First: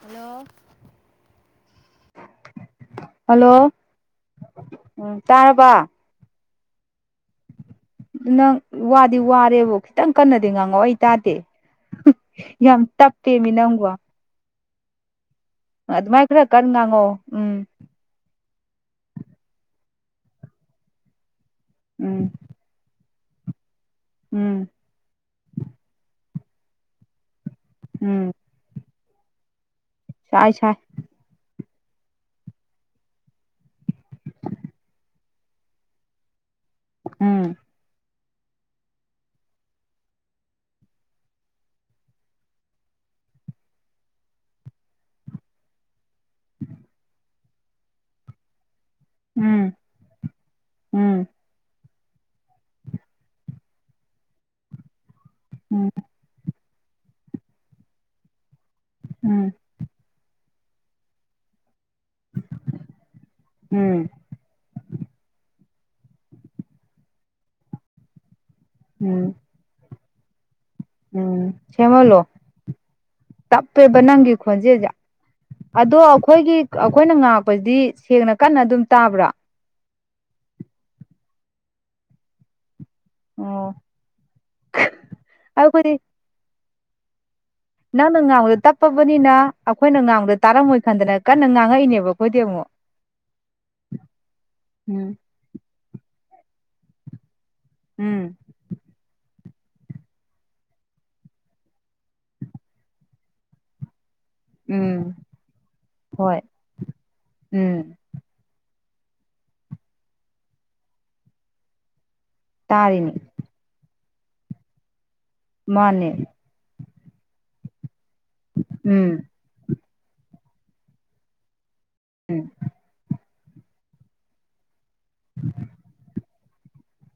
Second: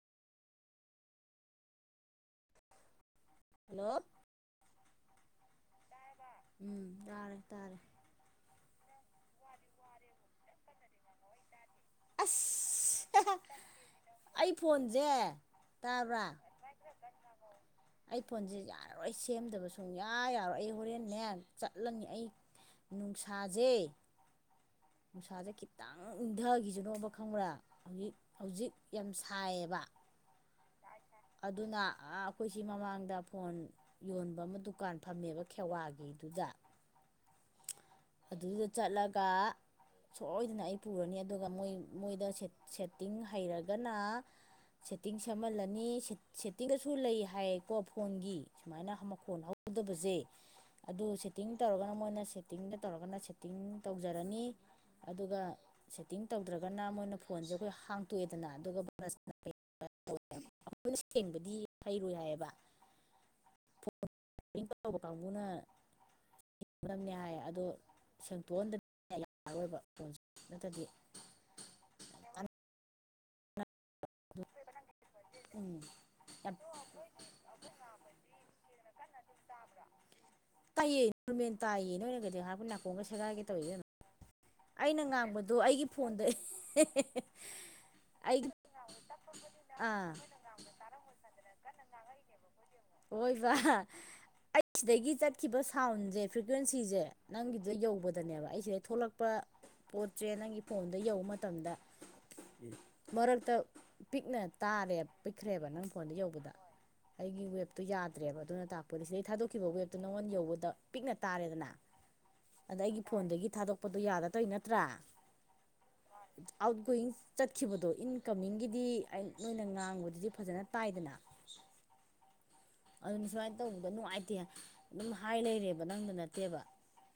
Hello hello ꯎꯝ ꯇꯥꯔꯕ ꯎꯝ ꯇꯥꯔꯦ ꯇꯥꯔꯦ ꯅꯪ ꯋꯥꯗꯤ ꯋꯥꯔꯦꯕ ꯈꯤꯇꯪ ꯀꯟꯅꯗꯤ ꯉꯥꯡꯉꯛ ꯑꯩ ꯇꯥꯗꯦ ꯌꯥꯝ ꯑꯁ ꯇꯞꯄꯦꯃꯤ ꯅꯪꯕꯣ ꯑꯩ ꯐꯣꯟꯁꯦ ꯑꯗꯨꯃꯥꯏꯅ ꯇꯥꯕ꯭ꯔꯥ ꯈꯔ ꯀꯟꯅ ꯉꯥꯡꯉꯛꯎ ꯎꯝ ꯑꯩ ꯐꯣꯟꯁꯦ ꯌꯥꯔꯔꯣꯏ ꯁꯦꯝꯗꯕ ꯁꯨꯡ ꯌꯥ ꯌꯥꯔꯣꯏ ꯑꯩ ꯍꯣꯔꯦꯟꯅꯦ ꯆꯠꯂꯅꯤ ꯎꯝ ꯑꯩ ꯅꯨꯡꯁꯥꯖꯩ ꯎꯝ ꯅꯨꯡꯁꯥꯁꯦ ꯈꯤꯇꯪ ꯏꯪꯊꯈꯤꯁꯅꯣꯕ ꯈꯪꯕ꯭ꯔꯥ ꯍꯧꯖꯤꯛ ꯎꯝ ꯍꯧꯖꯤꯛ ꯌꯥꯝ ꯁꯥꯏꯌꯦꯕ ꯁꯥꯏ ꯁꯥꯏ ꯑꯗꯨꯅ ꯑꯩꯈꯣꯏꯁꯤ ꯃꯃꯥꯡꯗ ꯐꯣꯟ ꯌꯣꯟꯕ ꯑꯃ ꯗꯨꯀꯥꯟ ꯐꯝꯃꯦꯕ ꯈꯦꯋꯥꯒꯤꯗꯨꯗ ꯎꯝ ꯑꯗꯨꯗ ꯆꯠꯂꯒ ꯁꯣꯏꯗꯅ ꯑꯩ ꯄꯨꯔꯅꯤ ꯑꯗꯨꯒ ꯃꯣꯏ ꯃꯣꯏꯗ ꯁꯦꯠꯇꯤꯡ ꯍꯩꯔꯒꯅ ꯁꯦꯠꯇꯤꯡ ꯁꯦꯝꯍꯜꯂꯅꯤ ꯁꯦꯠꯇꯤꯡꯒꯁꯨ ꯂꯩ ꯍꯥꯏꯌꯦꯀꯣ ꯐꯣꯟꯒꯤ ꯁꯨꯃꯥꯏꯅ ꯃꯈꯣꯟ ꯎꯝ ꯍꯧꯗꯕꯁꯦ ꯑꯗꯨ ꯎꯝ ꯁꯦꯠꯇꯤꯡ ꯇꯧꯔꯒꯅ ꯃꯣꯏꯅ ꯁꯦꯠꯇꯤꯡꯗ ꯇꯧꯔꯒꯅ ꯁꯦꯠꯇꯤꯡ ꯇꯧꯖꯔꯅꯤ ꯑꯗꯨꯒ ꯎꯝ ꯇꯤꯡ ꯇꯧꯗ꯭ꯔꯒꯅ ꯃꯣꯏꯅ ꯐꯣꯟꯁꯦ ꯑꯩꯈꯣꯏ ꯍꯥꯡꯇꯣꯛꯑꯦꯗꯅ ꯑꯗꯨꯒ ꯃꯥꯅ ꯎꯝ [unintelligible] [unintelligible] ꯑꯩꯈꯣꯏꯅ ꯁꯦꯡꯕꯗꯤ ꯍꯩꯔꯣꯏ ꯍꯥꯏꯌꯦꯕ ꯎꯝ ꯇꯧꯕ ꯀꯥꯡꯕꯨꯅꯤꯡꯒꯅꯦ ꯍꯥꯏ ꯑꯗꯣ ꯁꯦꯡꯇꯣꯛꯑꯟꯗ ꯎꯝ ꯑ ꯑꯣꯏꯕ ꯐꯣꯟ ꯅꯠꯇꯗꯤ ꯎꯝ ꯁꯦꯝꯃꯂꯣ ꯆꯞꯄꯦꯕ ꯅꯪꯒꯤ ꯈꯣꯟꯖꯦꯜꯖꯦ ꯎꯝ ꯑꯗꯣ ꯌꯥꯝ ꯑꯩꯈꯣꯏꯒꯤ ꯑꯩꯈꯣꯏꯅ ꯉꯥꯛꯄꯁꯤꯗꯤ ꯁꯦꯡꯅ ꯀꯟꯅ ꯑꯗꯨꯝ ꯇꯥꯕ꯭ꯔꯥ ꯇꯥꯏꯌꯦ ꯅꯣꯔꯃꯦꯜ ꯇꯥꯏꯌꯦ ꯅꯔꯒꯩꯗꯤ ꯍꯥꯄ ꯅꯥꯀꯣꯡꯒ ꯁꯦꯒꯥꯏꯒꯦ ꯑꯣ ꯇꯧꯋꯗꯅꯣ ꯑꯩꯅ ꯉꯥꯡꯕꯗꯣ ꯑꯩꯒꯤ ꯑꯩꯈꯣꯏꯗꯤ ꯐꯣꯟꯗ [unintelligible] ꯅꯪꯅ ꯑꯩ ꯉꯥꯡꯕꯗ ꯇꯞꯄꯕꯅꯤꯅ ꯑꯩꯈꯣꯏꯅ ꯑꯥ ꯉꯥꯡꯕꯗ ꯇꯥꯔꯝꯃꯣꯏ ꯈꯟꯗꯅ ꯀꯟꯅ ꯉꯥꯡꯉꯛꯏꯅꯦꯕ ꯑꯩꯈꯣꯏꯗꯤ ꯑꯃꯨꯛ ꯍꯣꯏꯕ ꯑꯩ ꯎꯝ ꯁꯤꯗꯒꯤ ꯆꯠ ꯀꯠꯈꯤꯕ ꯁꯥꯎꯟꯁꯦ ꯐ꯭ꯔꯤꯀ꯭ꯋꯦꯟꯁꯤꯁꯦ ꯅꯪꯒꯤꯗꯨꯗ ꯎꯝ ꯌꯧꯕꯗꯅꯦꯕ ꯑꯩꯁꯗ ꯊꯣꯛꯂꯛꯄ ꯑꯄ ꯄꯣꯠꯁꯦ ꯅꯪꯒꯤ ꯐꯣꯟꯗ ꯌꯧꯕ ꯃꯇꯝꯗ ꯃꯔꯛꯇ ꯄꯤꯛꯅ ꯇꯥꯔꯦ ꯎꯝ ꯄꯤꯛꯈ꯭ꯔꯦꯕ ꯅꯪ ꯐꯣꯟꯗ ꯍꯣꯏ ꯌꯧꯕꯗ ꯑꯩꯒꯤ ꯋꯦꯞꯇꯣ ꯎꯝ ꯌꯥꯗ ꯐꯠꯇ꯭ꯔꯦꯕ ꯑꯗꯨꯅ ꯇꯥꯛꯄꯅꯤ ꯁꯤꯗꯩ ꯊꯥꯗꯣꯛꯈꯤꯕ ꯋꯦꯕꯇꯣ ꯅꯉꯣꯟ ꯌꯧꯕꯗ ꯄꯤꯛꯅ ꯇꯥꯔꯦꯗꯅ ꯑꯗ ꯑꯩꯒꯤ ꯇꯥꯔꯤꯅꯤ ꯐꯣꯟꯗꯒꯤ ꯊꯥꯗꯣꯛꯄꯗꯣ ꯌꯥꯗꯇꯣꯏ ꯅꯠꯇ꯭ꯔꯥ ꯃꯥꯅꯦ ꯑꯥꯎꯠꯒꯣꯋꯤꯡ ꯆꯠꯈꯤꯕꯗꯣ ꯏꯟꯀꯃꯤꯡꯒꯤꯗꯤ ꯎꯝ ꯑꯩ ꯅꯣꯏꯅ ꯉꯥꯡꯕꯗꯨꯗꯤ ꯐꯖꯅ ꯇꯥꯏꯗꯅ ꯎꯝ ꯑꯗꯨꯅ ꯁꯨꯃꯥꯏꯅ ꯇꯧꯕꯗ ꯅꯨꯡꯉꯥꯏꯇꯦ ꯑꯗꯨꯝ ꯍꯥꯏ ꯂꯩꯔꯦꯕ ꯅꯪꯗ ꯅꯠꯇꯦꯕ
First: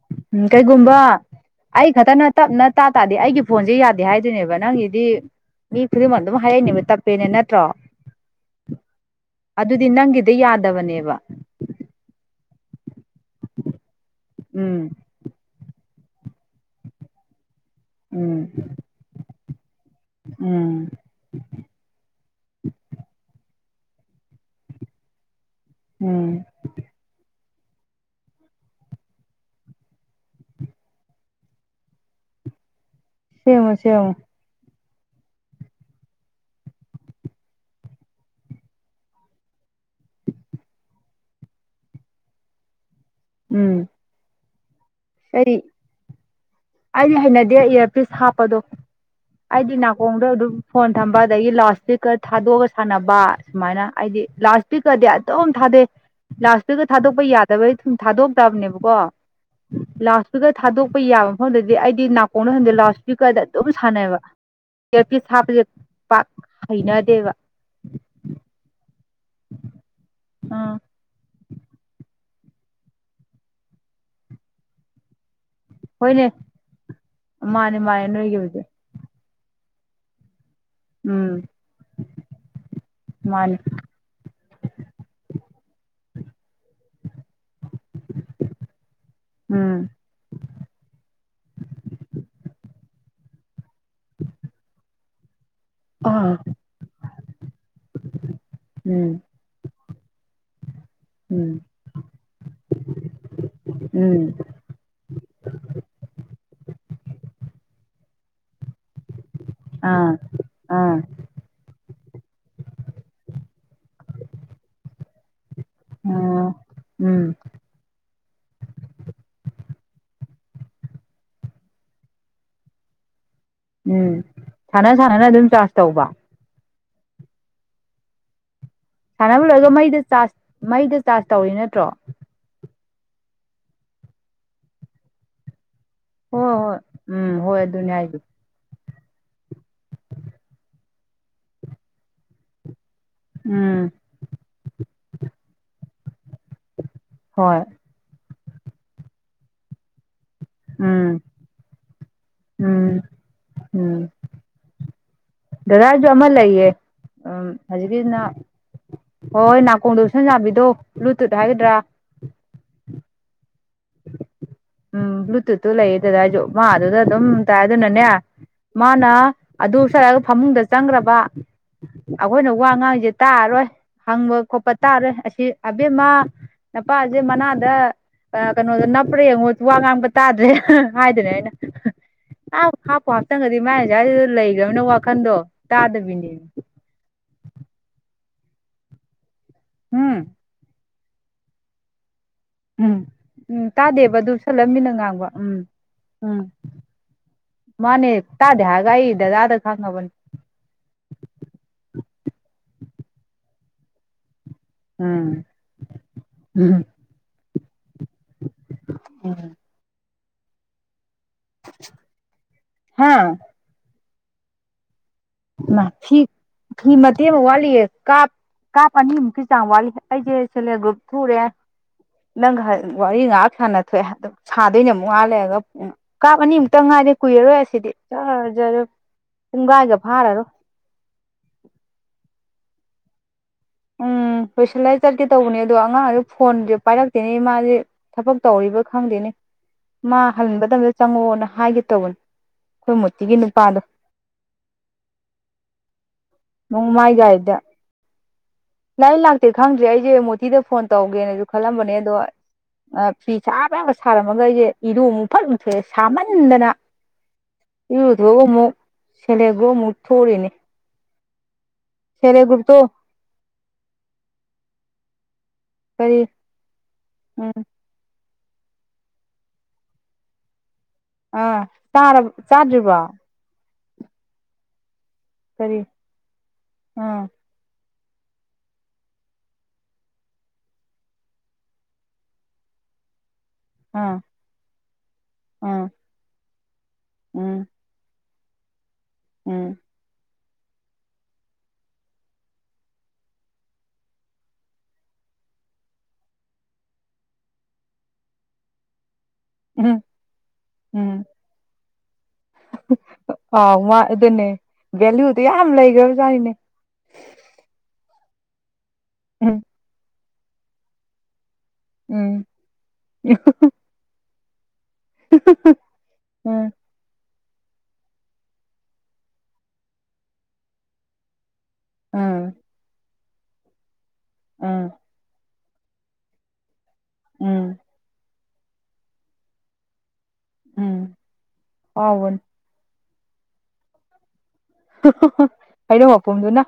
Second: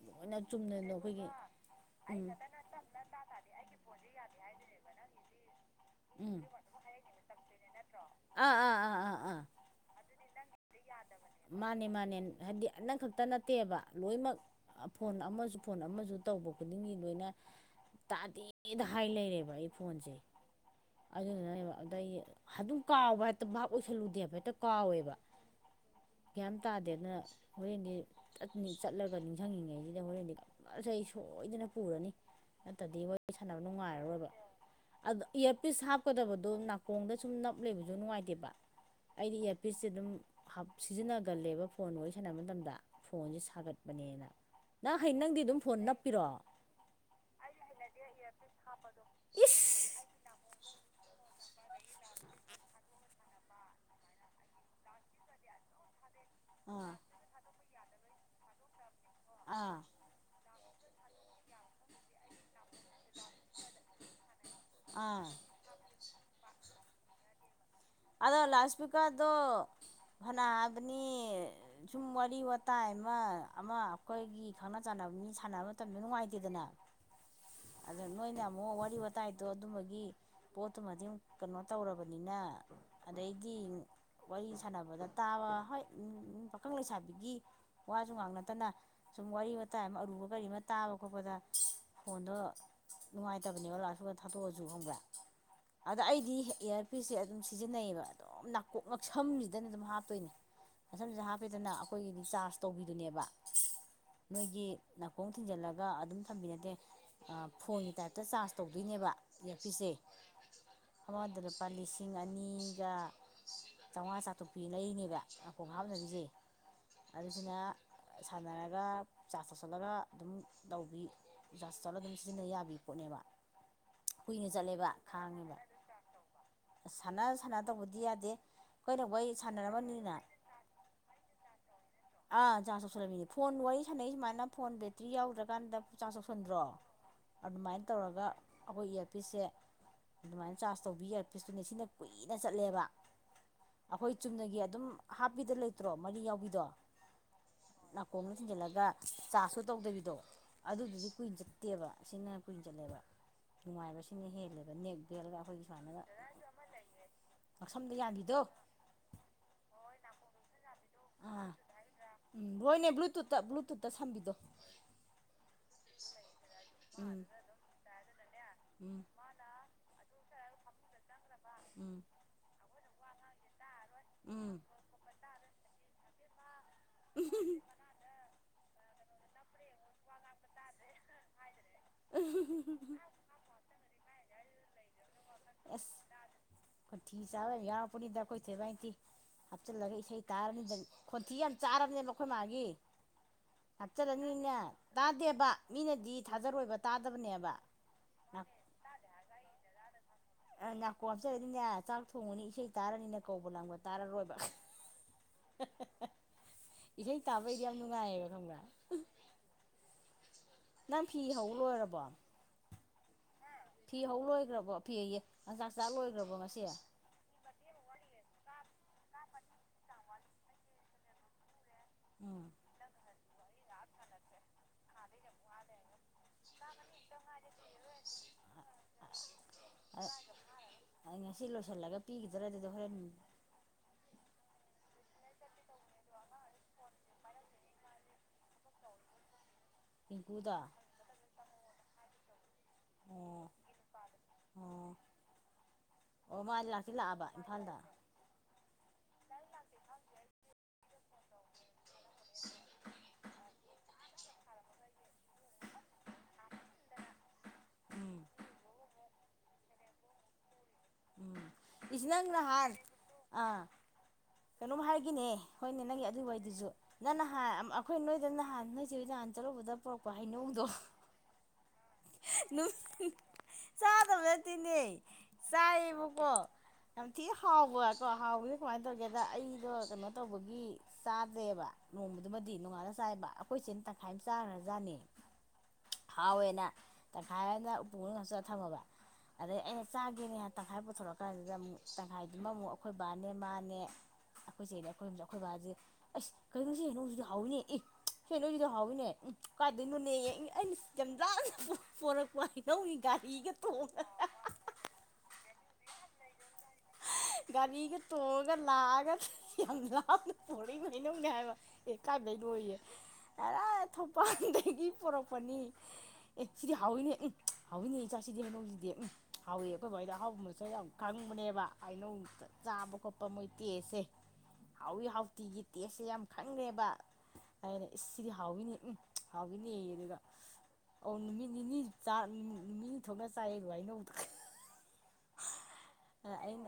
ꯂꯣꯏꯅ ꯎꯝ ꯆꯨꯝꯅꯅ ꯀꯩꯒꯨꯝꯕ ꯑꯩꯈꯣꯏꯒꯤ ꯑꯩ ꯈꯛꯇꯅ ꯎꯝ ꯇꯞꯅ ꯇꯇꯥ ꯇꯥꯗꯦ ꯑꯩꯒꯤ ꯐꯣꯟꯁꯦ ꯌꯥꯗꯦ ꯍꯥꯏꯗꯣꯏꯅꯦꯕ ꯅꯪꯒꯤꯗꯤ ꯃꯤ ꯈꯨꯗꯤꯡꯃꯛ ꯎꯝ ꯑꯗꯨꯝ ꯍꯥꯏꯔꯛꯏꯅꯦꯕ ꯇꯞꯄꯦꯅꯦ ꯅꯠꯇ꯭ꯔꯣ ꯑꯥ ꯑꯥ ꯑꯥ ꯑꯥ ꯑꯥ ꯑꯗꯨꯗꯤ ꯅꯪꯒꯤꯗꯤ ꯌꯥꯗꯕꯅꯦꯕ ꯃꯥꯅꯦ ꯃꯥꯅꯦ ꯍꯥꯏꯕꯗꯤ ꯅꯪꯈꯛꯇꯪ ꯅꯠꯇꯦꯕ ꯂꯣꯏꯅꯃꯛ ꯎꯝ ꯐꯣꯟ ꯑꯃꯁꯨ ꯐꯣꯟ ꯑꯃꯁꯨ ꯇꯧꯕ ꯈꯨꯗꯤꯡꯒꯤ ꯂꯣꯏꯅ ꯎꯝ ꯇꯥꯗꯦꯗ ꯍꯥꯏ ꯂꯩꯔꯦꯕ ꯑꯩ ꯐꯣꯟꯖꯩ ꯎꯝ ꯑꯗꯨꯗꯨꯅꯦꯕ ꯑꯩ ꯑꯗꯨꯝ ꯀꯥꯎꯕ ꯍꯦꯛꯇ ꯚꯞ ꯑꯣꯏꯁꯜꯂꯨꯗꯦꯕ ꯍꯦꯛꯇ ꯀꯥꯎꯋꯦꯕ ꯎꯝ ꯒ꯭ꯌꯥꯟ ꯇꯥꯗꯦꯅ ꯍꯣꯔꯦꯟꯗꯤ ꯆꯠꯂꯒ ꯅꯤꯡꯁꯤꯡꯉꯤꯉꯩꯁꯤꯗ ꯍꯣꯔꯦꯟꯗꯤ ꯀꯁ ꯑꯩ ꯁꯣꯏꯗꯅ ꯄꯨꯔꯅꯤ ꯅꯠꯇꯗꯤ ꯋꯥꯔꯤ ꯁꯥꯟꯅꯕ ꯁꯦꯝꯃꯣ ꯁꯦꯝꯃꯣ ꯅꯨꯡꯉꯥꯏꯔꯔꯣꯏꯕ ꯑ ꯏꯌꯥꯔꯄꯤꯁ ꯍꯥꯞꯀꯗꯕꯗꯣ ꯅꯥꯀꯣꯡꯗ ꯁꯨꯝ ꯅꯞ ꯂꯩꯕꯁꯨ ꯅꯨꯡꯉꯥꯏꯇꯦꯕ ꯑꯩꯗꯤ ꯏ ꯄꯤꯁꯁꯦ ꯑꯗꯨꯝ ꯍꯥꯞ ꯁꯤꯖꯤꯟꯅꯒꯜꯂꯦꯕ ꯐꯣꯟ ꯋꯥꯔꯤ ꯁꯥꯟꯅꯕ ꯃꯇꯝꯗ ꯐꯣꯟꯁꯦ ꯎꯝ ꯁꯥꯒꯠꯄꯅꯦꯅ ꯅꯪ ꯍꯌꯦ ꯅꯪꯗꯤ ꯑꯗꯨꯝ ꯐꯣꯟ ꯅꯞꯄꯤꯔꯣ ꯑꯩ ꯍꯩꯅꯗꯦ ꯏꯌꯥꯔꯄꯤꯁ ꯍꯥꯞꯄꯗꯣ ꯑꯩꯗꯤ ꯏꯁ ꯅꯥꯀꯣꯡꯗ ꯑꯗꯨꯝ ꯐꯣꯟ ꯊ ꯑꯗꯒꯤ ꯂꯥꯎꯗꯁ꯭ꯄꯤꯛꯀꯔ ꯊꯥꯗꯣꯛꯑꯒ ꯁꯥꯟꯅꯕ ꯁꯨꯃꯥꯏꯅ ꯍꯥꯏꯗꯤ ꯂꯥꯎꯗꯁ꯭ꯄꯤꯛꯀꯔꯗꯤ ꯑꯗꯨꯝ ꯊꯥꯗꯩ ꯂꯥꯎꯗꯁ꯭ꯄꯤꯛꯀꯔ ꯑꯥ ꯊꯥꯗꯣꯛꯄ ꯌꯥꯗꯕꯩ ꯁꯨꯝ ꯊꯥꯗꯣꯛꯇꯕꯅꯦꯕꯀꯣ ꯑꯥ ꯂꯥꯎꯗ ꯄꯤꯀꯔ ꯊꯥꯗꯣꯛꯄ ꯌꯥꯕ ꯃꯐꯝꯗꯗꯤ ꯑꯩꯗꯤ ꯅꯥꯀꯣꯡꯅ ꯈꯪꯗꯦ ꯂꯥꯎꯗ ꯁ꯭ꯄꯤꯀꯔꯗ ꯑꯗꯨꯝ ꯁꯥꯟꯅꯩꯑꯕ ꯇꯔ ꯑꯥ ꯄꯤꯁ ꯍꯥꯞꯄꯁꯦ ꯄꯥꯛ ꯍꯩꯅꯗꯦꯕ ꯑꯗꯣ ꯂꯥꯎꯠ ꯁ꯭ꯄꯤꯛꯀꯔꯗ ꯎꯝ ꯐꯅꯕ ꯃꯤ ꯁꯨꯝ ꯋꯥꯔꯤ ꯋꯥꯇꯥꯏ ꯑꯃ ꯑꯃ ꯑꯩꯈꯣꯏꯒꯤ ꯈꯪꯅ ꯆꯥꯟꯅꯕ ꯃꯤ ꯁꯥꯟꯅꯕ ꯃꯇꯝꯗ ꯍꯣꯏꯅꯦ ꯅꯨꯡꯉꯥꯏꯇꯦꯗꯅ ꯃꯥꯅꯦ ꯑꯗ ꯃꯥꯅꯦ ꯅꯣꯏꯅ ꯅꯣꯏꯒꯤꯕꯨꯗꯤ ꯑꯃꯨꯛ ꯋꯥꯔꯤ ꯋꯥꯥꯏ ꯇꯥꯏꯗꫭ ꯑꯗꯨꯝꯕꯒꯤ ꯄꯣꯠꯇꯨꯃꯗꯤ ꯎꯝ ꯀꯩꯅꯣ ꯇꯧꯔꯕꯅꯤꯅ ꯑꯗꯩꯒꯤ ꯃꯥꯅꯦ ꯋꯥꯔꯤ ꯁꯥꯟꯅꯕꯗ ꯇꯥꯕ ꯍꯣꯏ ꯄꯥꯈꯪ ꯂꯩꯁꯥꯕꯤꯒꯤ ꯋꯥꯁꯨ ꯉꯥꯡ ꯅꯠꯇꯅ ꯁꯨꯝ ꯋꯥꯔꯤ ꯋꯥꯇꯥꯏ ꯎꯝ ꯑꯃ ꯑꯔꯨꯕ ꯀꯔꯤ ꯇꯥꯕ ꯈꯣꯠꯄꯗ ꯐꯣꯟꯗꯣ ꯅꯨꯡꯉꯥꯏꯇꯕꯅꯦꯕ ꯂꯥꯎꯗꯁ꯭ꯄꯤꯛꯀꯔ ꯊꯥꯗꯣꯛꯑꯁꯨ ꯈꯪꯕ꯭ꯔꯥ ꯑꯗ ꯑꯥ ꯑꯩꯗꯤ ꯏꯌꯥꯔꯄꯤꯁꯁꯦ ꯑꯗꯨꯝ ꯁꯤꯖꯤꯟꯅꯩꯌꯦꯕ ꯑꯗꯨꯝ ꯅꯥꯀꯣꯛ ꯎꯝ ꯉꯛꯁꯝꯁꯤꯗꯅ ꯑꯗꯨꯝ ꯍꯥꯞꯇꯣꯏꯅꯦ ꯉꯛꯁꯝꯖꯤꯗ ꯎꯝ ꯍꯥꯞꯄꯦꯗꯅ ꯑꯩꯈꯣꯏꯒꯤꯗꯤ ꯆꯥꯔꯖ ꯇꯧꯕꯤꯗꯨꯅꯦꯕ ꯎꯝ ꯅꯣꯏꯒꯤ ꯅꯥꯀꯣꯡ ꯊꯤꯡꯖꯤꯜꯂꯒ ꯑꯗꯨꯝ ꯊꯝꯕꯤꯅꯗꯦ ꯐꯣꯟꯒꯤ ꯇꯥꯏꯞꯇ ꯆꯥꯔꯖ ꯇꯧꯗꯣꯏꯅꯦꯕ ꯌꯥꯄꯤꯁꯁꯦ ꯑꯥ ꯑꯥ ꯑꯃꯗ ꯂꯨꯄꯥ ꯂꯤꯁꯤꯡ ꯑꯅꯤ ꯑꯅꯤꯒ ꯆꯥꯝꯃꯉꯥ ꯆꯥꯇ꯭ꯔꯨꯛ ꯄꯤ ꯑꯅ ꯂꯩꯅꯦꯕ ꯈꯣꯡ ꯍꯥꯞꯅꯕꯖꯦ ꯑꯥ ꯎꯝ ꯑꯗꯨꯗꯨꯅ ꯁꯥꯟꯅꯔꯒ ꯆꯥꯁ ꯊꯧꯁꯜꯂꯒ ꯑꯗꯨꯝ ꯇꯧꯕꯤ ꯆꯥꯁ ꯇꯧꯔꯒ ꯑꯗꯨꯝ ꯁꯤꯖꯤꯟꯅꯕ ꯌꯥꯕ ꯄꯣꯠꯅꯦꯕ ꯎꯝ ꯀꯨꯏꯅ ꯆꯠꯂꯦꯕ ꯁꯥꯟꯅ ꯁꯥꯟꯅꯅ ꯑꯗꯨꯝ ꯈꯥꯡꯉꯦꯕ ꯆꯥꯖ ꯇꯧꯕ ꯁꯥꯟꯅ ꯁꯥꯟꯅ ꯇꯧꯕꯗꯤ ꯌꯥꯗꯦ ꯑꯩꯈꯣꯏꯅ ꯋꯥꯔꯤ ꯁꯥꯟꯅꯕ ꯂꯣꯏꯒ ꯃꯩꯗ ꯁꯥꯟꯅꯔꯝꯃꯅꯤꯅ ꯆꯥꯔꯁ ꯃꯩꯗ ꯆꯥꯔꯁ ꯇꯧꯔꯤ ꯅꯠꯇ꯭ꯔꯣ ꯑꯥ ꯆꯥꯁ ꯇꯧꯁꯜꯂꯝꯃꯤꯅꯦ ꯐꯣꯟ ꯋꯥꯔꯤ ꯁꯥꯟꯅꯩ ꯁꯨꯃꯥꯏꯅ ꯐꯣꯟ ꯕꯦꯇ꯭ꯔꯤ ꯌꯥꯎꯗ꯭ꯔꯀꯥꯟꯗ ꯆꯥꯁ ꯍꯣꯏ ꯊꯧꯁꯤꯜꯂꯝꯗ꯭ꯔꯣ ꯍꯣꯏ ꯎꯝ ꯍꯣꯏ ꯑꯗꯨꯃꯥꯏꯅ ꯑꯗꯨꯅꯦ ꯍꯥꯏꯁꯦ ꯇꯧꯔꯒ ꯑꯩꯈꯣꯏ ꯏꯌꯥꯔꯄꯤꯁꯁꯦ ꯑꯗꯨꯃꯥꯏꯅ ꯆꯥꯔꯖ ꯇꯧꯕꯤ ꯏꯌꯥꯔꯄꯤꯁꯇꯨꯅꯦ ꯁꯤꯅ ꯀꯨꯏꯅ ꯆꯠꯂꯦꯕ ꯎꯝ ꯑꯩꯈꯣꯏ ꯆꯨꯝꯅꯒꯤ ꯑꯗꯨꯝ ꯍꯥꯞꯄꯤꯗ ꯂꯩꯇ꯭ꯔꯣ ꯃꯔꯤ ꯌꯥꯎꯕꯤꯗꯣ ꯍꯣꯏ ꯅꯥꯀꯣꯝꯗ ꯊꯤꯟꯖꯤꯜꯂꯒ ꯆꯥꯁꯁꯨ ꯇꯧꯗꯕꯤꯗꯣ ꯑꯗꯨꯗꯨꯁꯨ ꯎꯝ ꯀꯨꯏꯅ ꯆꯠꯇꯦꯕ ꯁꯤꯅ ꯀꯨꯏꯅ ꯆꯠꯂꯦꯕ ꯎꯝ ꯎꯝ ꯅꯨꯡꯉꯥꯏꯕꯁꯤꯅ ꯍꯦꯜꯂꯦꯕ ꯅꯦꯛ ꯕꯦꯜꯒ ꯑꯩꯈꯣꯏꯒꯤ ꯁꯨꯃꯥꯏꯅ ꯑꯩꯖꯨ ꯑꯃ ꯂꯩꯌꯦ ꯎꯝ ꯍꯧꯖꯤꯛꯀꯤꯁꯤꯅ ꯌꯥꯟꯕꯤꯗꯣ ꯍꯣꯏ ꯍꯣꯏ ꯅꯥꯀꯣꯡꯗ ꯎꯞꯁꯟ ꯆꯕꯤꯗꯣ ꯕ꯭ꯂꯨꯇꯨꯠ ꯑꯥ ꯍꯥꯏꯒꯗ꯭ꯔꯥ ꯎꯝ ꯍꯣꯏꯅꯦ ꯕ꯭ꯂꯨꯇꯨꯠꯇ ꯕ꯭ꯂꯨꯇꯨꯠꯇ ꯁꯝꯕꯤꯗꯣ ꯎꯝ ꯕ꯭ꯂꯨꯇꯨꯠꯇꯨ ꯂꯩꯌꯦ ꯗꯥꯗꯥꯖꯨ ꯃꯥ ꯑꯗꯨꯗ ꯎꯝ ꯑꯗꯨꯝ ꯇꯥꯏ ꯑꯗꯨꯅꯅꯦ ꯎꯝ ꯃꯥꯅ ꯑꯗꯨ ꯎꯞꯁꯜꯂꯒ ꯐꯃꯨꯡꯗ ꯆꯪꯈ꯭ꯔꯕ ꯎꯝ ꯑꯩꯈꯣꯏꯅ ꯋꯥ ꯉꯥꯡꯁꯦ ꯇꯥꯔꯔꯣꯏ ꯍꯪꯕ ꯎꯝ ꯈꯣꯠꯄ ꯇꯥꯔꯣꯏ ꯑꯁꯤ ꯑꯕꯦꯝꯃ ꯅꯄꯥꯁꯦ ꯃꯅꯥꯗ ꯀꯩꯅꯣꯗ ꯅꯞꯄ꯭ꯔ ꯌꯦꯡꯉꯨ ꯋꯥ ꯉꯥꯡꯕ ꯇꯥꯗ꯭ꯔꯦ ꯍꯥꯏꯗꯨꯅ ꯑꯩꯅ ꯑꯥ ꯍꯥꯞꯄ ꯍꯥꯞ ꯇꯪꯒꯗꯤ ꯃꯥꯏꯁꯁꯤꯗ ꯂꯩꯈ꯭ꯔꯅꯤꯅ ꯋꯥꯈꯟꯗꯣ ꯑꯁ ꯇꯥꯗꯕꯤꯅꯦ ꯈꯣꯟꯊꯤ ꯆꯥꯔ ꯌꯥꯎꯔꯕꯅꯤꯗ ꯑꯩꯈꯣꯏ ꯁꯦꯃꯥꯏꯅꯤꯇꯤ ꯍꯥꯞꯆꯤꯜꯂꯒ ꯎꯝ ꯏꯁꯩ ꯇꯥꯔꯅꯤꯗꯅ ꯈꯣꯟꯊꯤ ꯌꯥꯝ ꯆꯥꯔꯕꯅꯦꯕ ꯑꯩꯈꯣꯏ ꯃꯥꯒꯤ ꯎꯝ ꯎꯝ ꯇꯥꯗꯦꯕ ꯑꯗꯨ ꯍꯥꯞꯆꯜꯂꯅꯤꯅꯦ ꯎꯞꯁꯜꯂꯒ ꯃꯤꯅ ꯉꯥꯡꯕ ꯇꯥꯗꯦꯕ ꯎꯝ ꯃꯤꯅꯗꯤ ꯊꯥꯖꯔꯣꯏꯕ ꯇꯥꯗꯕꯅꯦꯕ ꯃꯅꯦ ꯇꯥꯗꯦ ꯍꯥꯏꯔꯒ ꯑꯩ ꯗꯥꯗꯥꯗ ꯈꯪꯉꯕꯅꯦ ꯅꯥꯀꯣ ꯍꯥꯞꯆꯔꯗꯤꯅꯦ ꯆꯥꯛ ꯊꯣꯡꯉꯅꯤ ꯏꯁꯩ ꯇꯥꯔꯅꯤꯅꯦ ꯀꯧꯕ ꯂꯥꯡꯕ ꯇꯥꯔꯔꯣꯏꯕ ꯎꯝ ꯎꯝ [unintelligible] ꯏꯁꯩ ꯇꯥꯕꯩꯗꯤ ꯌꯥꯝ ꯅꯨꯡꯉꯥꯏꯌꯦꯕ ꯈꯪꯕ꯭ꯔꯥ ꯎꯝ ꯅꯪ ꯐꯤ ꯍꯧ ꯂꯣꯏꯔꯕꯣ ꯍꯥꯥ ꯐꯤ ꯍꯧ ꯂꯣꯏꯈ꯭ꯔꯕꯣ ꯐꯤ ꯑꯌꯦ ꯂꯪꯆꯥꯛꯆꯥꯛ ꯂꯣꯏꯈ꯭ꯔꯕꯣ ꯉꯁꯦ ꯇꯦ ꯑꯃ ꯋꯥꯠꯂꯤꯌꯦ ꯀꯥꯞ ꯀꯥꯞ ꯑꯅꯤꯃꯨꯛꯀꯤ ꯆꯥꯡ ꯋꯥꯠꯂꯤ ꯑꯩꯁꯦ ꯁꯦꯜꯐ ꯍꯦꯜꯞ ꯒ꯭ꯔꯨꯞ ꯊꯨꯔꯦ ꯎꯝ ꯅꯪꯒ ꯋꯥꯔꯤ ꯉꯥꯏꯍꯥꯛ ꯁꯥꯟꯅ ꯊꯣꯛꯑꯦ ꯑꯗꯨꯝ ꯁꯥꯗꯣꯏꯅ ꯑꯃꯨꯛ ꯉꯥꯢꯍꯥꯛꯂꯩꯔꯒ ꯀꯥꯞ ꯑꯅꯤ ꯑꯃꯨꯛꯇꯪ ꯉꯥꯏꯔꯦ ꯀꯨꯏꯔꯔꯣꯏ ꯑꯁꯤꯗꯤ ꯖꯔꯖꯔ ꯨꯄꯨꯡꯒꯥꯏꯒ ꯉꯁꯤ ꯂꯣꯏꯁꯤꯜꯂꯒ ꯄꯤꯈꯤꯗ꯭ꯔꯥ ꯑꯗꯨꯗꯣ ꯍꯣꯔꯦꯟ ꯎꯝ ꯂꯣꯏꯁꯤꯜꯂꯥꯏ ꯆꯠꯀꯦ ꯇꯧꯕꯅꯦ ꯑꯗꯣ ꯑꯉꯥꯡꯗ ꯐꯣꯟꯁꯨ ꯄꯥꯏꯔꯛꯇꯦꯅꯦ ꯏꯃꯥꯁꯦ ꯊꯕꯛ ꯇꯧꯔꯤꯕ ꯈꯪꯗꯦꯅꯦ ꯃꯥ ꯄꯤꯡꯀꯨꯗ ꯍꯟꯕ ꯃꯇꯝꯗ ꯆꯪꯉꯛꯑꯣꯅ ꯍꯥꯏꯒꯦ ꯇꯧꯕꯅꯦ ꯑꯩꯈꯣꯏ ꯃꯣꯇꯤꯒꯤ ꯑꯣ ꯅꯨꯄꯥꯗꯣ ꯑꯣ ꯑꯣ ꯃꯥꯗꯤ ꯂꯥꯛꯇꯤ ꯅꯣꯡꯃꯥꯏ ꯂꯥꯛꯑꯕ ꯒꯥꯔꯤꯗ ꯏꯝꯐꯥꯜꯗ ꯂꯥꯛꯏ ꯂꯥꯛꯇꯦ ꯈꯪꯗ꯭ꯔꯦ ꯑꯩꯁꯦ ꯃꯣꯇꯤꯗ ꯐꯣꯟ ꯇꯧꯒꯦꯅꯁꯨ ꯈꯜꯂꯝꯕꯅꯦ ꯑꯗꯣ ꯐꯤ ꯁꯥꯕꯌꯥꯕ ꯁꯥꯔꯝꯃꯒ ꯑꯩꯁꯦ ꯏꯔꯣꯃꯨꯛ ꯐꯠ ꯁꯥꯃꯟꯗꯅ ꯏꯔꯨ ꯎꯝ ꯂꯨꯊꯣꯛꯑꯒ ꯑꯃꯨꯛ ꯁꯦꯜꯐ ꯍꯦꯜꯞ ꯒ꯭ꯔꯨꯞ ꯑꯃꯨꯛ ꯊꯣꯛꯎꯔꯤꯅꯤ ꯎꯝ ꯏꯁ ꯅꯪ ꯅꯍꯟ ꯒ꯭ꯔꯨꯞꯇꯣ ꯑꯥ ꯀꯩꯅꯣꯝ ꯍꯥꯏꯒꯦꯅꯦ ꯍꯣꯏꯅꯦ ꯅꯪꯒꯤ ꯀꯔꯤ ꯑꯗꯨ ꯋꯥꯗꯨꯁꯨ ꯅꯪ ꯎꯝ ꯅꯍꯥꯟ ꯑꯩꯈꯣꯏ ꯅꯣꯏꯗ ꯅꯍꯥꯟ ꯅꯣꯏꯁꯦ ꯍꯣꯏ ꯅꯍꯥꯟ ꯆꯠꯂꯨꯕꯗ ꯄꯨꯔꯛꯄ ꯍꯩ ꯍꯅꯧꯗꯣ ꯑꯥ ꯆꯥꯔꯕ ꯆꯥꯗ꯭ꯔꯤꯕꯣ ꯆꯗ [inaudible] ꯇꯦꯅꯦ ꯀꯔꯤ ꯆꯥꯏꯑꯕꯀꯣ ꯌꯥꯝ ꯊꯤ ꯎꯝ ꯍꯥꯎꯕꯀꯣ ꯍꯥꯎꯕ ꯁꯦ ꯀꯃꯥꯏ ꯀ ꯇꯧꯒꯦꯗ ꯑꯩꯗꯣ ꯀꯩꯅꯣ ꯇꯧꯕꯒꯤ ꯆꯥꯗꯦꯕ ꯅꯣꯡꯃꯗꯨꯃꯗꯤ ꯅꯣꯡꯉꯥꯜꯅ ꯆꯥꯏꯕ ꯑꯩꯈꯣꯏꯁꯤꯅ ꯇꯪꯈꯥꯏ ꯑꯃ ꯎꯝ ꯆꯥꯈ꯭ꯔꯖꯥꯠꯅꯤ ꯎꯝ ꯍꯥꯎꯋꯦꯅ ꯇꯪꯈꯥꯏ ꯎꯝ ꯑꯃꯗ ꯄꯨ ꯉꯥꯛꯁꯜꯂꯥ ꯊꯝꯃꯕ ꯑꯗꯩ ꯎꯝ ꯑꯩ ꯆꯥꯒꯦꯅꯦ ꯇꯪꯈꯥꯏ ꯄꯨꯊꯣꯔꯛꯑ ꯀꯥꯟꯁꯤꯗ ꯑꯃꯨꯛ ꯇꯪꯈꯥꯏꯗꯨꯃ ꯑꯃꯨꯛ ꯑꯩꯈꯣꯏ ꯕꯥꯅꯦ ꯃꯥ ꯑꯩꯈꯣꯏ ꯆꯦꯗ ꯑꯩꯈꯣꯏ ꯍꯨꯝꯁꯦ ꯑꯩꯈꯣꯏ ꯕꯥꯁꯦ ꯑꯁ ꯀꯔꯤꯅꯣ ꯁꯤ ꯍꯩꯅꯧꯁꯤꯗꯤ ꯍꯥꯎꯏꯅꯦ ꯏ ꯁꯤ ꯍꯩꯅꯧꯁꯤꯗꯤ ꯍꯥꯎꯏꯅꯦ ꯎꯝ ꯎꯝ ꯀꯥꯏꯗꯣꯏꯅꯣꯅꯦ ꯑꯩꯅ ꯎꯝ ꯆꯖꯥꯅ ꯄꯣꯔꯛꯄ ꯍꯩꯅꯧꯅꯤ ꯒꯔꯤꯒ ꯑꯥꯎ ꯃꯥ ꯊꯣꯡꯉꯒꯥ ꯑꯗꯨꯅꯦ ꯚꯦꯂꯨꯗꯣ ꯌꯥꯝ ꯂꯩꯒꯔꯕꯖꯥꯅꯤꯅꯦ ꯒꯥꯔꯤꯒ ꯇꯣꯡꯉꯥꯒ ꯂꯥꯑꯒ [unintelligible] ꯌꯥꯝ ꯂꯥꯞꯅ ꯄꯣꯔꯛꯏꯕ ꯍꯩꯅꯧꯅꯦ ꯍꯥꯏꯕ ꯑꯦ ꯎꯝ ꯀꯥꯏꯗꯩꯅꯣꯌꯦ ꯎꯝ [unintelligible] ꯟꯗꯒꯤ ꯄꯣꯔꯛꯄꯅꯤ ꯑꯦ ꯁꯤꯗꯤ ꯍꯥꯎꯏꯅꯦ ꯍꯥꯎꯋꯤꯅꯦ ꯏꯆꯥꯁꯤꯗꯤꯁꯤꯗꯤ ꯍꯩꯅꯧꯗꯤꯗꯤ ꯎꯝ ꯍꯧꯋꯦꯌꯦ ꯑꯩꯈꯣꯏ ꯕꯥꯏꯗꯤ ꯑꯍꯥꯎꯕ ꯃꯁꯛ ꯌꯥꯝ ꯈꯪꯕꯅꯦꯕ ꯍꯥꯏꯅꯧ ꯎꯝ ꯆꯥꯕ ꯈꯣꯠꯄ ꯃꯣꯏ ꯇꯦꯁꯁꯦ ꯎꯝ ꯍꯥꯎꯋꯤ ꯍꯥꯎ ꯇꯤꯒꯤ ꯇꯦꯁꯁꯦ ꯌꯥꯝ ꯈꯪꯉꯦꯕ ꯎꯝ ꯍꯥꯏꯗꯤ ꯁꯤꯗꯤ ꯍꯥꯎꯏꯅꯤ ꯎꯝ ꯍꯥꯎꯏꯅꯦ ꯑꯗꯨꯒ ꯑꯣ ꯎꯝ ꯅꯨꯃꯤꯠ ꯅꯤꯅꯤ ꯆꯥ ꯍꯥꯎꯕꯅꯤ ꯃꯤ ꯊꯣꯛꯅꯥ ꯆꯥꯏꯕ ꯍꯩꯅꯎꯗꯣ ꯍꯩꯅꯧ ꯃꯥꯄꯨꯝꯗꯨꯅ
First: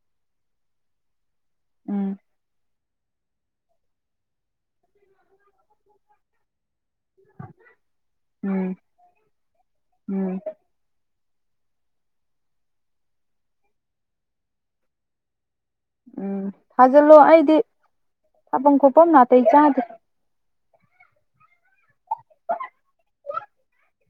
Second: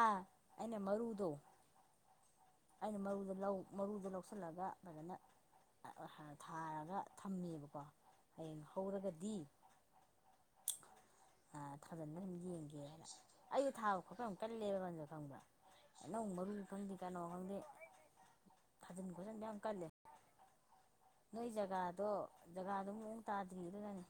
ꯑꯥ ꯑꯩꯅꯥ ꯃꯔꯨꯗꯣ [inaudible] ꯑꯩꯅ ꯃꯔꯨꯗꯣ ꯂꯧ ꯃꯔꯨꯗꯣ ꯂꯧꯁꯤꯜꯂꯒ ꯐꯖꯅ ꯊꯥꯔꯒ ꯊꯝꯃꯦꯕꯀꯣ ꯍꯌꯦꯡ ꯎꯝ ꯍꯧꯔꯒꯗꯤ ꯎꯝ ꯊꯥꯖꯟꯂ ꯑꯗꯨꯝ ꯌꯦꯡꯒꯦꯅ ꯑꯩꯁꯨ ꯊꯥꯕ ꯈꯣꯠꯄ ꯑꯃ ꯀꯜꯂꯦꯕ ꯀꯩꯅꯣꯁꯦ ꯈꯪꯕ꯭ꯔꯥ ꯍꯩꯅꯧ ꯃꯔꯨ ꯈꯪꯗꯦ ꯍꯂꯣ ꯀꯩꯅꯣ ꯑꯩꯗꯤ ꯈꯪꯗꯦ ꯊꯥꯐꯝ ꯊꯥꯖꯤꯟ ꯈꯣꯐꯝ ꯅꯥꯇꯩ ꯈꯣꯠꯆꯤꯟꯕ ꯌꯥꯝ ꯆꯥꯗꯦ ꯀꯜꯂꯦ ꯅꯣꯏ ꯖꯒꯥꯗꯣ ꯖꯒꯥꯗꯨ ꯃꯑꯣꯡ ꯇꯥꯗ꯭ꯔꯤꯗꯨꯅꯅꯦ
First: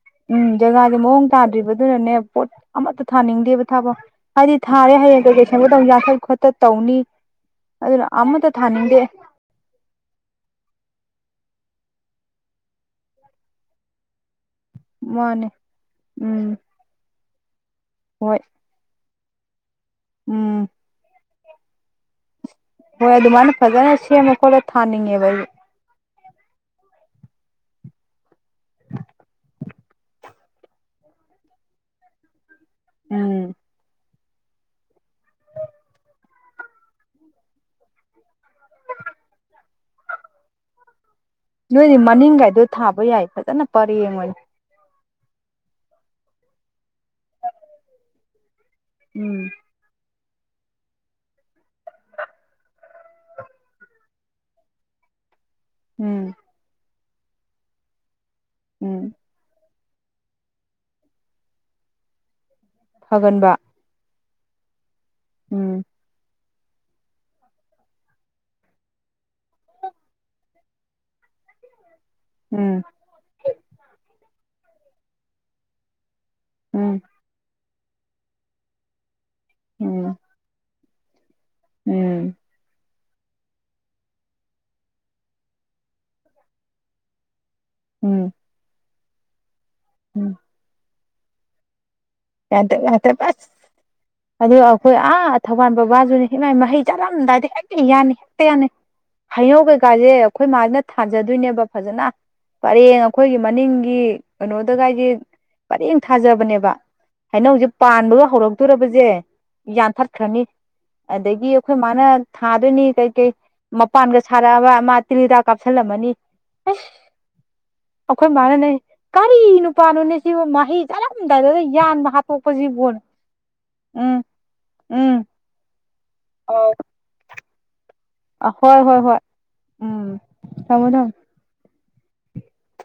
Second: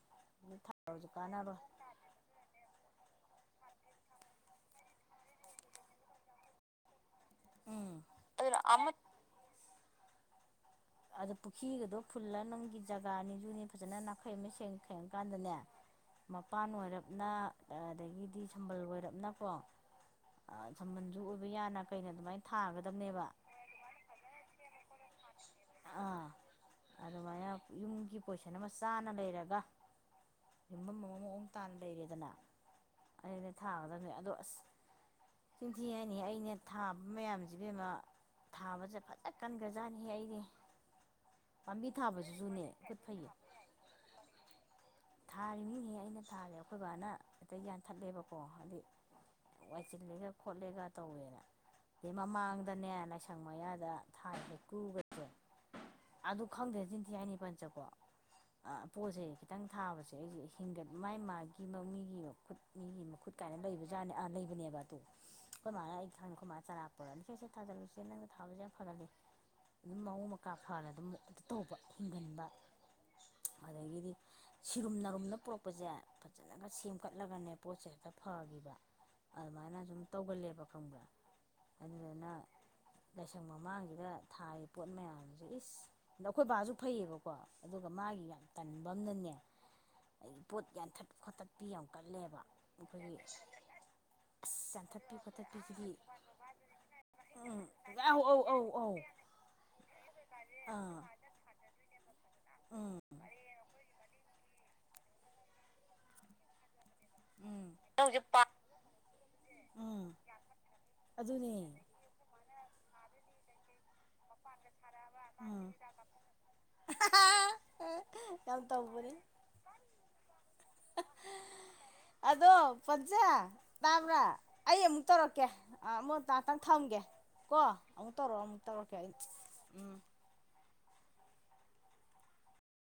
ꯊꯥꯎꯔꯁꯨ ꯀꯥꯟꯅꯔꯣꯏ ꯑꯗꯨꯅꯅꯦ ꯄꯣꯠ ꯑꯃꯠꯇ ꯊꯥꯅꯤꯡꯗꯦꯕ ꯊꯥꯕꯣ ꯍꯥꯏꯗꯤ ꯊꯥꯔꯦ ꯍꯌꯦꯡ ꯀꯩ ꯀꯩ ꯁꯦꯝꯕꯥ ꯇꯧ ꯌꯥꯊꯠ ꯈꯣꯠꯇꯠ ꯇꯧꯅꯤ ꯎꯝ ꯑꯗꯨꯅ ꯑꯃꯠꯇ ꯊꯥꯅꯤꯡꯗꯦ ꯑꯗꯨ ꯄꯨꯈ꯭ꯔꯤꯒꯗꯣ ꯐꯨꯜꯂ ꯅꯪꯒꯤ ꯖꯒꯥꯅꯤꯗꯨ ꯅꯤ ꯐꯖꯅ ꯅꯥꯈꯩ ꯑꯃ ꯁꯦꯡ ꯁꯦꯡ ꯃꯥꯅꯦ ꯀꯥꯟꯗꯅꯦ ꯎꯝ ꯃꯄꯥꯟ ꯑꯣꯏꯔꯞꯅ ꯍꯣꯏ ꯑꯗꯒꯤꯗꯤ ꯁꯝꯕꯜ ꯑꯣꯏꯔꯞꯅꯀꯣ ꯎꯝ ꯁꯝꯕꯜꯁꯨ ꯑꯣꯏꯕ ꯌꯥꯅ ꯀꯩꯅꯣ ꯑꯗꯨꯃꯥꯏꯅ ꯍꯣꯏ ꯊꯥꯒꯗꯕꯅꯦꯕ ꯑꯗꯨꯃꯥꯏꯅ ꯐꯖꯅ ꯁꯦꯝꯃ ꯈꯣꯠꯂ ꯊꯥꯅꯤꯡꯉꯦꯕ ꯑꯥ ꯑꯗꯨꯃꯥꯏꯅ ꯌꯨꯝꯒꯤ ꯄꯣꯖꯤꯁꯟ ꯑꯃ ꯆꯥꯅ ꯂꯩꯔꯒ ꯌꯨꯝꯐꯝ ꯑꯃ ꯃꯑꯣꯡ ꯇꯥꯅ ꯂꯩꯔꯦꯗꯅ ꯎꯝ ꯑꯩꯅ ꯊꯥꯒꯗꯕꯅꯦ ꯑꯗꯣ ꯑꯁ [unintelligible] ꯑꯩꯅ ꯊꯥꯕ ꯃꯌꯥꯝꯁꯤ ꯏꯕꯦꯝꯃ ꯊꯥꯕꯁꯦ ꯐꯖ ꯀꯟꯒꯔꯖꯥꯠꯅꯤꯍꯦ ꯑꯩꯗꯤ ꯄꯥꯝꯕꯤ ꯅꯣꯏꯗꯤ ꯃꯅꯤꯡꯒꯥꯏꯗꯣ ꯊꯥꯕꯁꯤꯁꯨꯅꯦ ꯈꯨꯠ ꯊꯥꯕ ꯌꯥꯏ ꯐꯩꯌꯦ ꯐꯖꯅ ꯄꯔꯦꯡ ꯑꯣꯏꯅ ꯊꯥꯔꯤꯅꯤꯅꯦꯍꯦ ꯑꯩꯅ ꯊꯥꯔꯦ ꯑꯩꯈꯣꯏ ꯕꯅ ꯑꯦꯛꯇ ꯌꯥꯟꯊꯠꯂꯦꯕꯀꯣ ꯍꯥꯏꯗꯤ ꯎꯝ ꯋꯥꯏꯁꯤꯜꯂꯦꯒ ꯈꯣꯠꯂꯦꯒ ꯇꯧꯋꯦꯅ ꯑꯗꯩ ꯃꯃꯥꯡꯗꯅꯦ ꯂꯥꯏꯁꯪ ꯃꯌꯥꯗ ꯊꯥꯡꯁꯦ ꯍꯩꯀꯨꯒ ꯎꯝ ꯑꯗꯨ ꯈꯪꯗꯦ ꯆꯤꯟꯊꯤ ꯍꯥꯏꯅꯤ ꯄꯟ ꯆꯀꯣ ꯎꯝ ꯄꯣꯠꯁꯦ ꯈꯤꯇꯪ ꯊꯥꯕꯁꯦ ꯑꯩꯁꯦ ꯍꯦꯟꯒꯠ ꯃꯥꯏ ꯃꯥꯒꯤ ꯃꯤꯒꯤ ꯃꯈꯨꯠ ꯃꯤꯒꯤ ꯃꯈꯨꯠ ꯐꯒꯟꯕ ꯀꯥꯏꯅ ꯂꯩꯕꯁꯦ ꯂꯩꯕꯅꯦꯕ ꯑꯗꯣ ꯑꯩꯈꯣꯏ ꯎꯝ ꯃꯥꯅ ꯑꯩ ꯊꯪꯉꯈꯣꯏ ꯃꯥꯅ ꯆꯔꯥ ꯄꯨꯔꯅꯤ ꯁꯦꯁꯦ ꯊꯥꯖꯜꯂꯨꯁꯦ ꯅꯪꯅ ꯊꯥꯕꯁꯦ ꯌꯥꯝ ꯐꯒꯜꯂꯤ ꯑꯗꯨꯝ ꯃꯑꯣꯡ ꯃꯀꯥ ꯐꯔ ꯑꯗꯨꯝ ꯑꯗꯨ ꯇꯧꯕ ꯍꯤꯡꯒꯟꯕ ꯎꯝ ꯑꯗꯒꯤꯗꯤ ꯁꯤꯔꯨꯝ ꯅꯔꯨꯝꯅ ꯄꯨꯔꯛꯄꯁꯦ ꯐꯖꯅꯒ ꯎꯝ ꯁꯦꯝꯒꯠꯂꯒꯅꯦ ꯄꯣꯠꯁꯦ ꯍꯦꯛꯇ ꯐꯈꯤꯕ ꯑꯗꯨꯃꯥꯏꯅ ꯁꯨꯝ ꯎꯝ ꯇꯧꯒꯜꯂꯦꯕ ꯈꯪꯕ꯭ꯔꯥ ꯑꯗꯨꯗꯨꯅ ꯎꯝ ꯂꯥꯏꯁꯪ ꯃꯃꯥꯡꯁꯤꯗ ꯊꯥꯔꯤꯕ ꯄꯣꯠ ꯃꯌꯥꯝꯁꯦ ꯏꯁ ꯑꯗ ꯑꯩꯈꯣꯏ ꯕꯥꯁꯨ ꯐꯩꯌꯦꯕꯀꯣ ꯑꯗꯨꯒ ꯃꯥꯒꯤ ꯎꯝ ꯌꯥꯝ ꯇꯟꯕ ꯑꯃꯅꯅꯦ ꯎꯝ ꯄꯣꯠ ꯌꯥꯟꯊꯠ ꯈꯣꯠꯊꯠꯄꯤ ꯌꯥꯝ ꯀꯜꯂꯦꯕ ꯌꯥꯟꯇꯛ ꯌꯥꯟꯇꯛ ꯑꯩꯈꯣꯏꯒꯤ ꯑꯁ ꯑꯁ ꯑꯗꯨ ꯑꯩꯈꯣꯏ ꯌꯥꯟꯊꯠꯄꯤ ꯑꯥ ꯊꯧꯕꯥꯜ ꯈꯣꯠꯇꯠꯄꯤꯁꯤꯗꯤ ꯕꯕꯥꯁꯨꯅꯤꯃꯥꯏ ꯃꯍꯩ ꯆꯠꯂꯝꯗꯥꯏꯗ ꯎꯝ ꯍꯦꯛꯛꯇ ꯌꯥꯅꯤ ꯑꯧ ꯑꯧ ꯍꯦꯛꯇ ꯑꯧ ꯌꯥꯅꯤ ꯑꯧ ꯍꯩꯅꯧ ꯀꯩꯀꯥꯁꯦ ꯑꯩꯈꯣꯏ ꯃꯥꯁꯤꯅ ꯑꯥ ꯊꯥꯖꯗꯣꯏꯅꯦꯕ ꯐꯖꯅ ꯎꯝ ꯄꯔꯦꯡ ꯑꯩꯈꯣꯏꯒꯤ ꯃꯅꯤꯡꯒꯤ ꯀꯩꯅꯣꯗ ꯀꯥꯏꯒꯤ ꯄꯔꯦꯡ ꯊꯥꯖꯕꯅꯦꯕ꯫ ꯎꯝ ꯍꯧꯅꯧꯁꯦ ꯄꯥꯟꯕꯗ ꯍꯧꯔꯛꯇꯣꯔꯕꯁꯦ ꯎꯝ ꯌꯥꯟꯊꯠꯈ꯭ꯔꯅꯤ꯫ ꯑꯗꯒꯤ ꯑꯗꯨꯅꯦ ꯑꯩꯈꯣꯏ ꯃꯥꯅ ꯊꯥꯗꯣꯏꯅꯤ ꯀꯩ ꯀꯩ꯫ ꯃꯄꯥꯟꯒ ꯁꯥꯔꯛꯑꯕ ꯑꯃ ꯇꯤꯜꯍꯗꯥꯥꯛ ꯎꯝ ꯀꯥꯞꯁꯤꯜꯂꯝꯃꯅꯤ꯫ ꯑꯩꯈꯣꯏ ꯌꯥꯝ ꯏꯃꯅꯅꯦ ꯇꯧꯕꯅꯦ ꯀꯔꯤ ꯅꯨꯄꯥꯅꯣꯅꯦ ꯁꯤꯕꯨ ꯃꯍꯩ ꯆꯠꯂꯝꯗꯥꯏꯗ ꯌꯥꯟꯕ꯫ ꯑꯗꯣ ꯍꯥꯠꯇꯣꯛꯄꯁꯤꯕꯨ ꯄꯠꯖꯥ ꯇꯥꯕ꯭ꯔꯥ ꯎꯝ ꯑꯩ ꯑꯃꯨꯛ ꯎꯝ ꯇꯧꯔꯛꯀꯦ꯫ ꯇꯥꯛꯇꯪ ꯑꯧ ꯊꯝꯒꯦ ꯀꯣ ꯑꯃꯨꯛ ꯇꯧꯔꯛꯑꯣ ꯑꯃꯨꯛ ꯍꯣꯏ ꯇꯧꯔꯛꯀꯦ ꯍꯣꯏ ꯑꯩ ꯍꯣꯏ ꯎꯝ꯫ ꯊꯝꯃꯣ ꯊꯝꯃꯣ